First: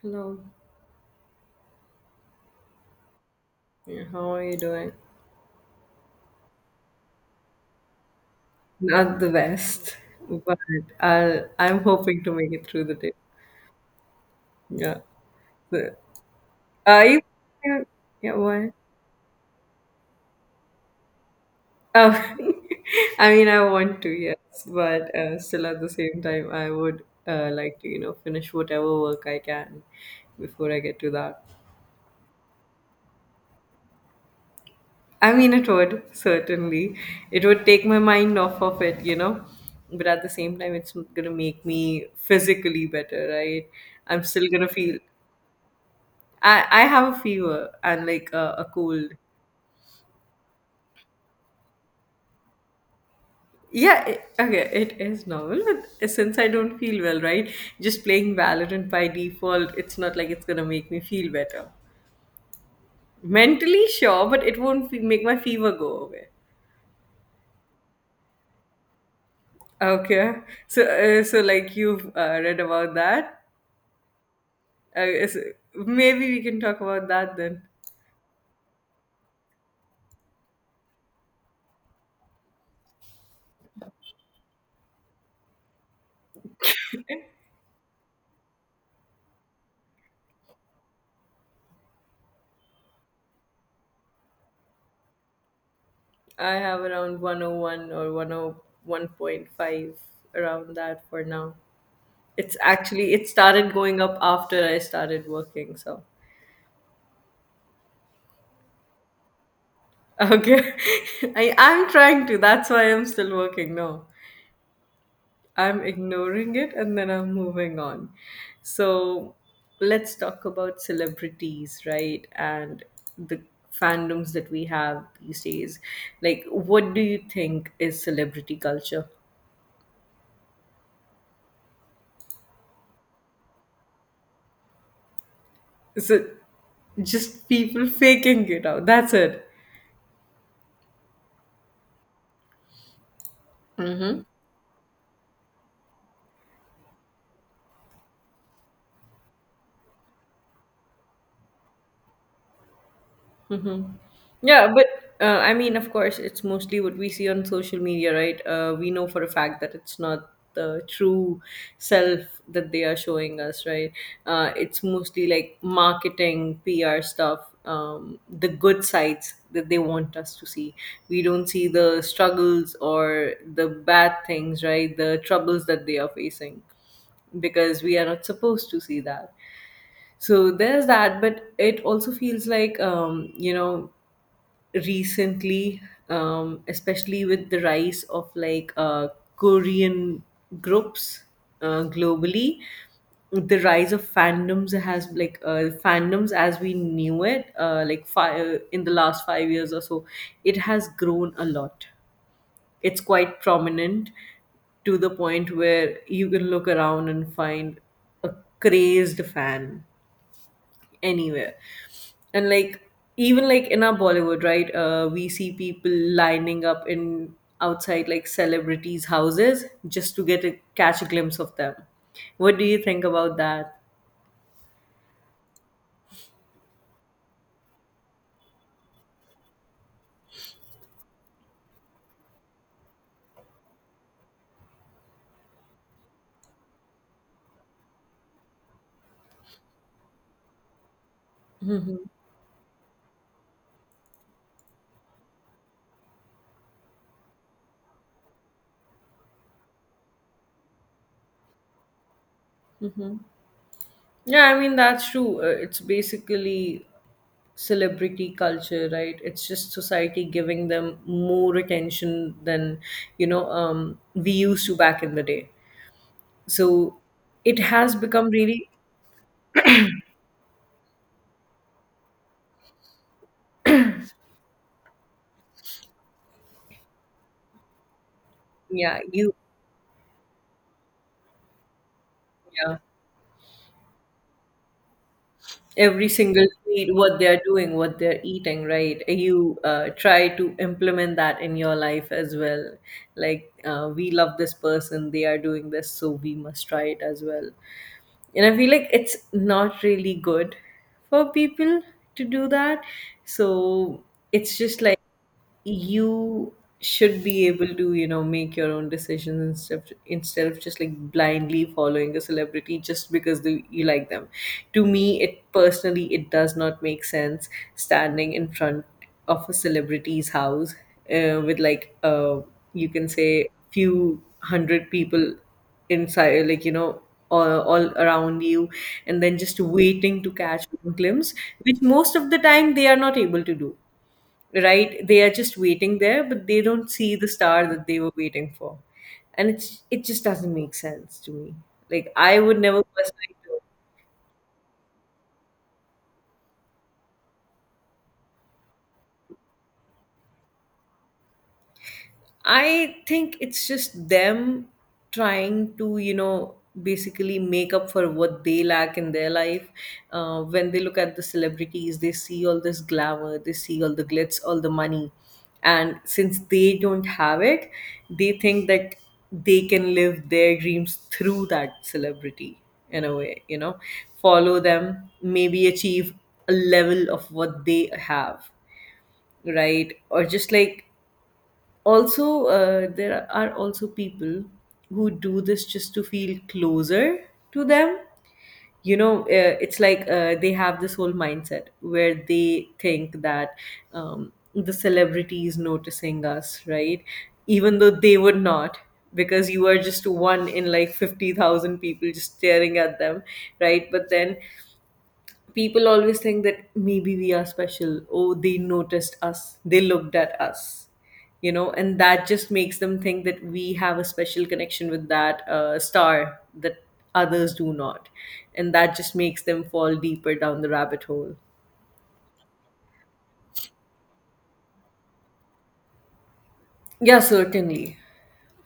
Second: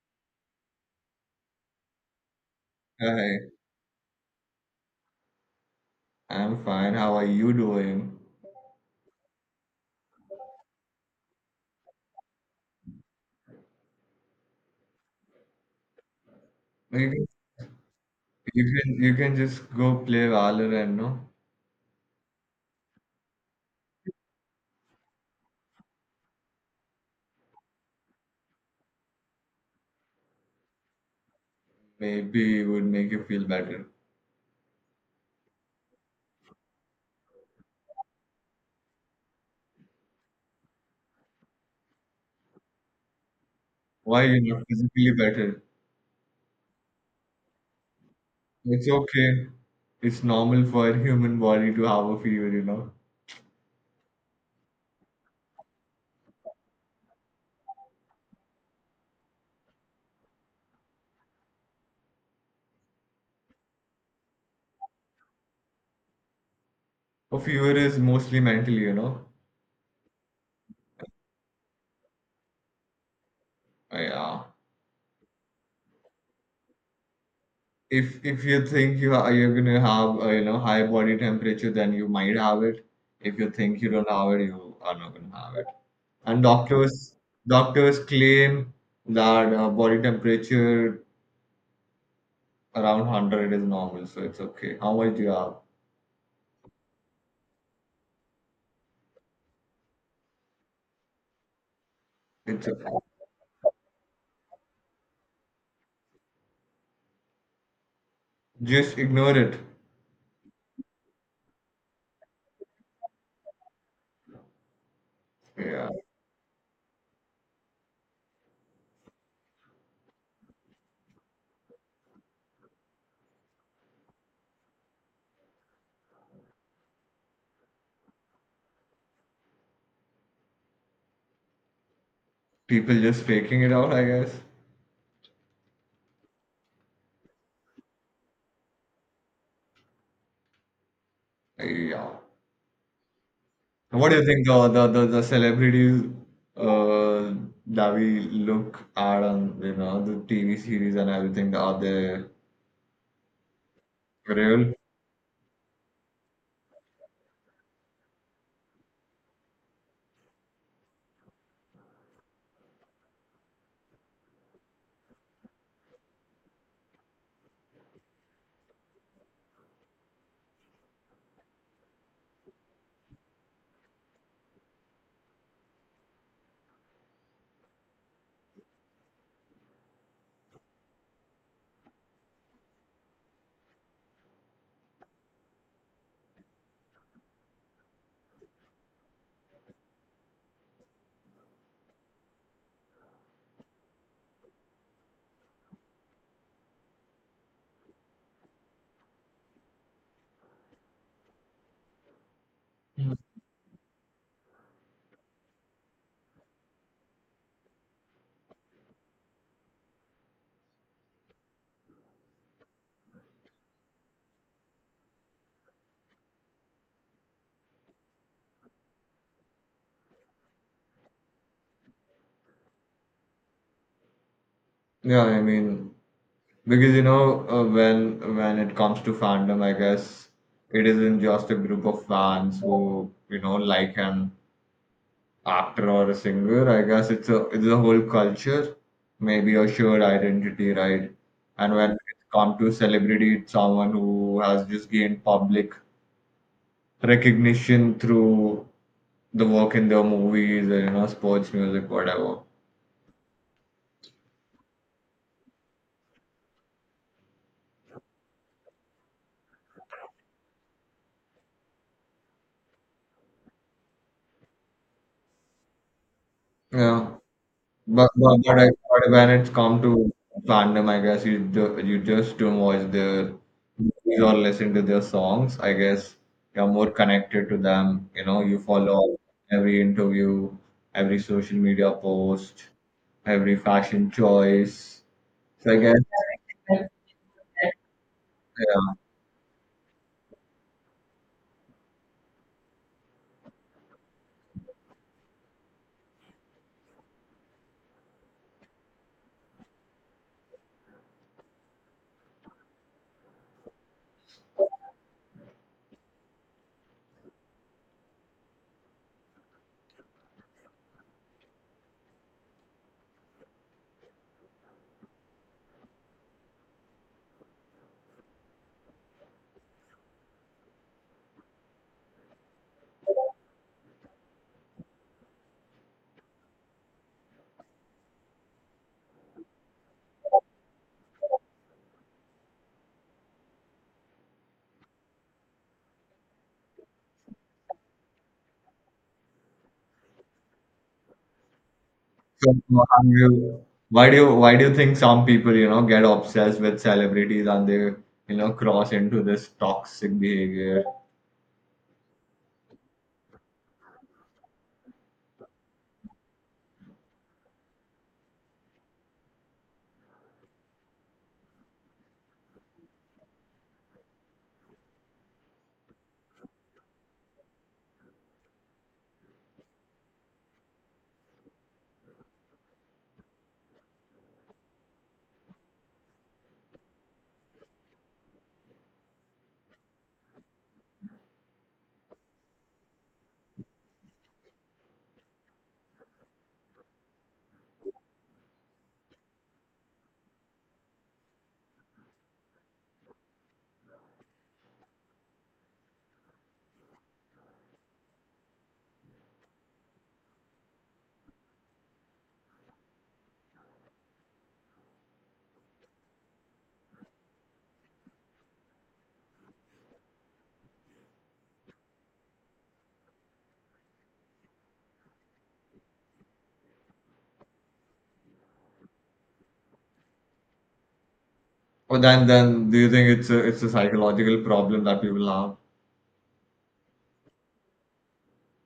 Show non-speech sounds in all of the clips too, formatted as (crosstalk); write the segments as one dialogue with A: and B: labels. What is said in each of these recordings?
A: Hello.
B: Hi,
A: Yeah, how are you doing?
B: I'm fine. How are you doing?
A: Not the best, but I'm hoping to make it through the day. Yeah. So, are you?
B: Maybe
A: Yeah,
B: you
A: why?
B: can you can just go play Valorant, no?
A: Oh, (laughs) I mean, I want to, yes, but still at the same time, I would like to, you know, finish whatever work I can before I get to that.
B: Maybe it would make you feel better.
A: I mean, it would, certainly. It would take my mind off of it, you know. But at the same time, it's going to make me physically better, right?
B: Why
A: I'm
B: you're
A: still
B: not
A: going to feel.
B: physically better?
A: I have a fever and like a
B: It's
A: cold.
B: okay. It's normal for a human body to have a fever, you know.
A: Yeah, it, okay, it is normal, but since I don't feel well, right? Just playing Valorant by default, it's not like it's going to make me feel better. Mentally, sure, but it won't make my fever go away.
B: A fever is mostly mental, you know.
A: Okay, so like you've read about that.
B: Yeah.
A: I guess maybe we can talk about that then.
B: If you think you are you're gonna have high body temperature, then you might have it. If you think you don't have it, you are not gonna have it. And doctors doctors claim that body temperature around 100 is normal, so it's okay. How much do you have?
A: I have around 101 or 101.5 around that for now. It's
B: It's okay,
A: actually it started going up after I started working, so
B: just ignore it.
A: okay. (laughs) I am trying to, that's why I'm still working now. I'm
B: Yeah,
A: ignoring it and then I'm moving on. So let's talk about celebrities, right? And the fandoms that we have these days. Like, what do you think is celebrity culture?
B: people just faking it out, I guess.
A: Is it just people faking it out? That's it.
B: Yeah. What do
A: Mm-hmm.
B: you think the celebrities, uh, that we look at on, you know, the tv series and everything, are they
A: Hmm. Yeah,
B: real?
A: but I mean, of course, it's mostly what we see on social media, right? We know for a fact that it's not the true self that they are showing us, right? It's mostly like marketing, PR stuff, the good sides that they want us to see. We don't see the struggles or the bad things, right? The troubles that they are facing because we are not supposed to see that. So there's that, but it also feels like, you know, recently, especially with the rise of Korean groups globally, the rise of fandoms has fandoms as we knew it, like five in the last 5 years or so, it has grown a lot. It's quite prominent to the point where you can look around and find a crazed fan anywhere, and like even like in our Bollywood, right? We see people lining up in outside like celebrities' houses just to get a catch a glimpse of them. What do you think about that?
B: Yeah, I mean, because you know, when it comes to fandom, I guess it isn't just a group of fans who, you know, like an actor or a singer. I guess it's a, it's a whole culture, maybe a shared identity, right? And when
A: Hmm.
B: it comes to celebrity, it's someone who has just gained public recognition through the work in their movies and, you know, sports, music, whatever.
A: Hmm. Yeah, I mean, that's true. It's basically celebrity culture, right? It's just society giving them more attention than, you know, we used to back in the day, so
B: Yeah.
A: it has
B: But
A: become
B: but but, I,
A: really,
B: but when it's come to fandom, I guess you just don't watch their movies or listen to their songs. I guess you're more connected to them. You know, you
A: yeah.
B: follow
A: You,
B: every interview, every social media post,
A: yeah,
B: every fashion choice. So I guess
A: every single tweet, what they're doing, what they're eating,
B: yeah.
A: right? You try to implement that in your life as well. We love this person, they are doing this, so we must try it as well. And I feel like it's not really good for people to do that. So it's just like you should be able to, you know, make your own decisions instead of just like blindly following a celebrity just because you like them. To me, it personally, it does not make sense standing in front of a celebrity's house, with like you can say few hundred people inside, like, you know, all around you, and then just waiting to catch one glimpse, which most of the time they are not able to do, right? They are just waiting there, but they don't see the star that they were waiting for. And it's it just doesn't make sense to me. Like, I
B: So
A: would never
B: how do
A: personally do.
B: you, why do you think some people, you know, get obsessed with celebrities and they, you know, cross into this toxic behavior?
A: I think it's just them trying to, you know, basically make up for what they lack in their life. When they look at the celebrities, they see all this glamour, they see all the glitz, all the money. And since they don't have it, they think that they can live their dreams through that celebrity in a way, you know, follow them, maybe achieve a level of what they have, right? Or just like also there are also people who do this just to feel closer to them, you know. It's like they have this whole mindset where they think that the celebrity is noticing us, right, even though they would not, because you are just one in like 50,000 people just staring at them, right? But then people always think that maybe we are special. Oh, they noticed us, they looked at us, you know, and that just makes them think that we have a special connection with that star that others do not. And that just makes them fall deeper down the rabbit hole.
B: Oh, then do you think it's a psychological problem that people have?
A: Yeah, certainly.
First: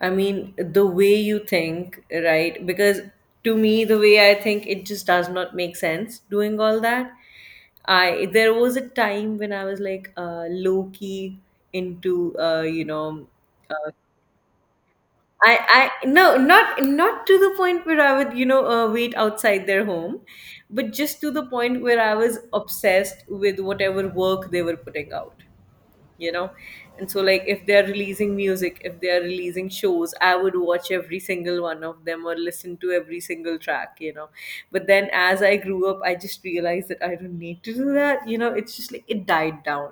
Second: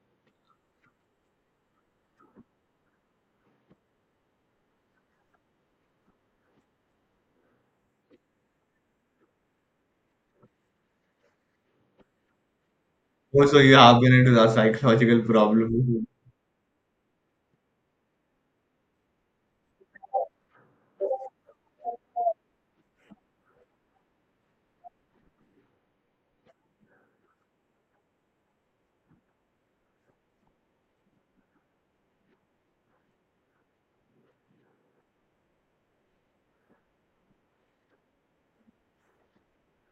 A: I mean, the way you think, right? Because to me, the way I think, it just does not make sense doing all that. I there was a time when I was low key into you know,
B: Oh, so you
A: uh,
B: have been into that psychological problem.
A: I no, not to the point where I would, you know, wait outside their home, but just to the point where I was obsessed with whatever work they were putting out, you know. And so like if they're releasing music, if they're releasing shows, I would watch every single one of them or listen to every single track, you know. But then as I grew up, I just realized that I don't need to do that, you know. It's just like it died down,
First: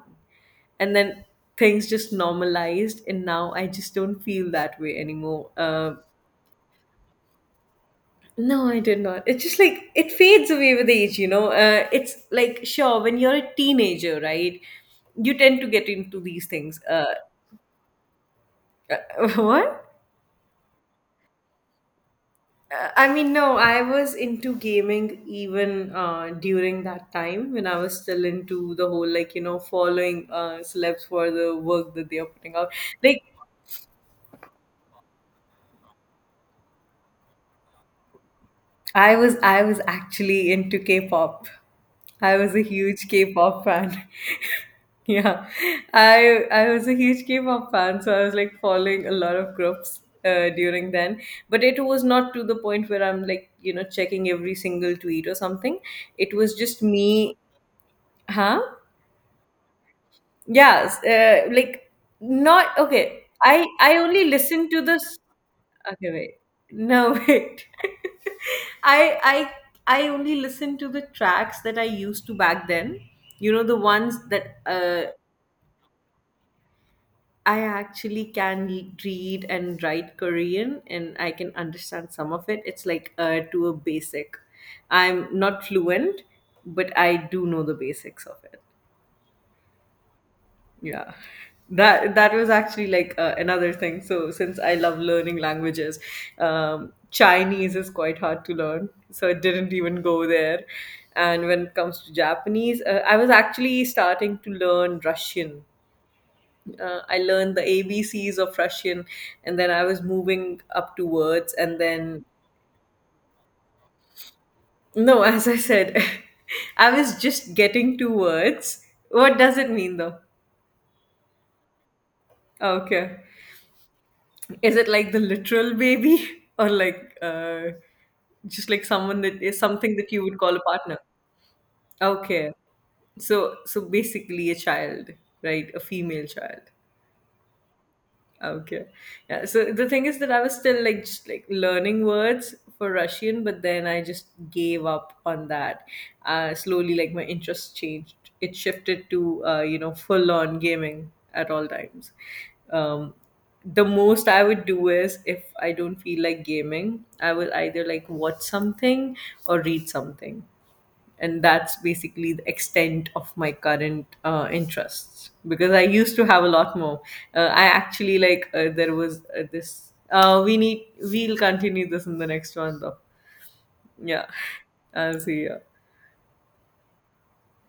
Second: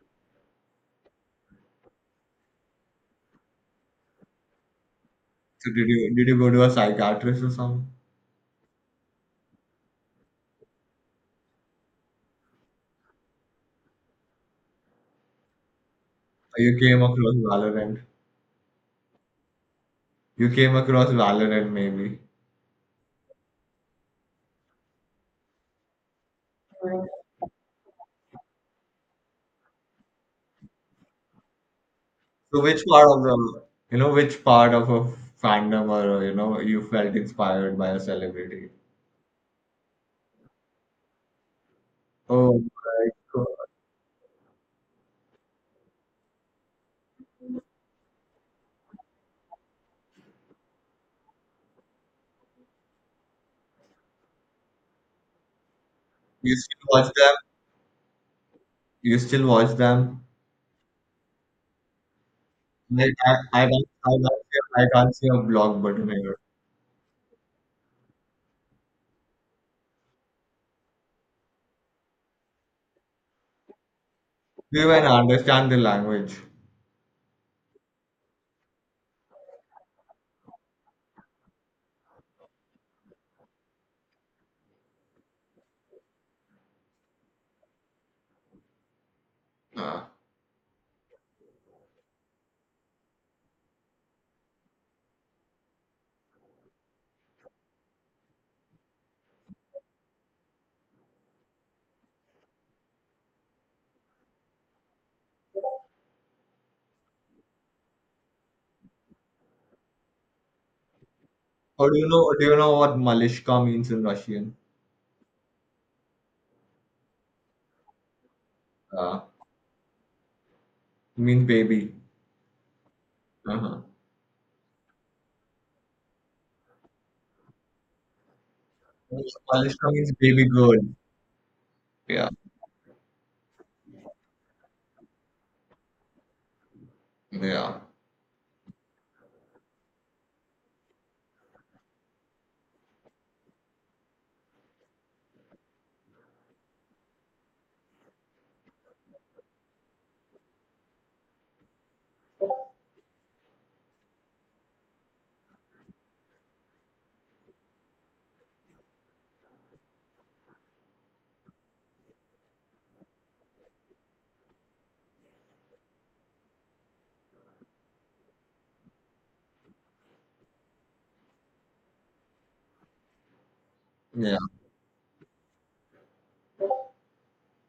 A: and then things just normalized, and now I just don't feel that way anymore.
B: So did
A: Um,
B: you did you go to a psychiatrist or something?
A: no, I did not. It's just like it fades away with age, you know. It's like sure when you're a teenager, right? You tend to get into these
B: Or you
A: things.
B: came across Valorant.
A: (laughs) What?
B: You came across Valorant maybe.
A: I mean, no, I was into gaming even during that time when I was still into the whole, like, you know, following celebs for the work that they are putting
B: So
A: out.
B: which part of
A: Like,
B: the, you know, which part of a fandom, or you know, you felt inspired by a celebrity?
A: I was actually into K-pop. I
B: Oh
A: was a
B: my
A: huge
B: God.
A: K-pop fan. (laughs) Yeah, I was a huge K-pop fan, so I was like following a lot of groups during then. But it was not to the point where I'm like, you know, checking every single tweet or something. It was
B: You still
A: just
B: watch them?
A: me, huh?
B: You still watch them?
A: Yes, like not
B: I
A: okay.
B: I
A: I
B: can't,
A: I only listen to
B: I can't
A: this.
B: see a block button
A: Okay, wait.
B: here.
A: No, (laughs) wait. I I I only listen to the tracks that I used to back then. You know, the ones that
B: Do you even understand the language?
A: I actually can read and write Korean, and I can understand some of it. It's like to a basic. I'm not fluent, but I do know the basics of it. Yeah. That was actually another thing. So since I love learning languages, Chinese is quite hard to learn. So I didn't even go there. And when it comes to Japanese, I was actually starting to learn Russian. I learned the ABCs of Russian, and then I was moving up to words. And
B: Or do you
A: then,
B: know do you know what Malishka means in Russian?
A: no, (laughs) as I said, (laughs) I was just getting to words.
B: Uh,
A: What does it mean though?
B: it means baby.
A: Okay.
B: Uh-huh.
A: Is it like the literal baby (laughs) or just like someone that is
B: Malishka
A: something
B: means
A: that you would
B: baby
A: call a
B: girl.
A: partner?
B: Yeah.
A: Okay. So so basically a child, right? A female child.
B: Yeah.
A: Okay. Yeah. So the thing is that I was still like just like learning words for Russian, but then I just gave up on that. Slowly, like my interest changed. It shifted to you know, full on gaming at all times. Um, the most I would do is if I don't feel like gaming, I will either like watch something or read something, and that's basically the extent of my current interests, because I used to have a lot more. Uh, I actually like there was this We need, we'll continue this in the next one though. Yeah,
B: Yeah.
A: I'll see you.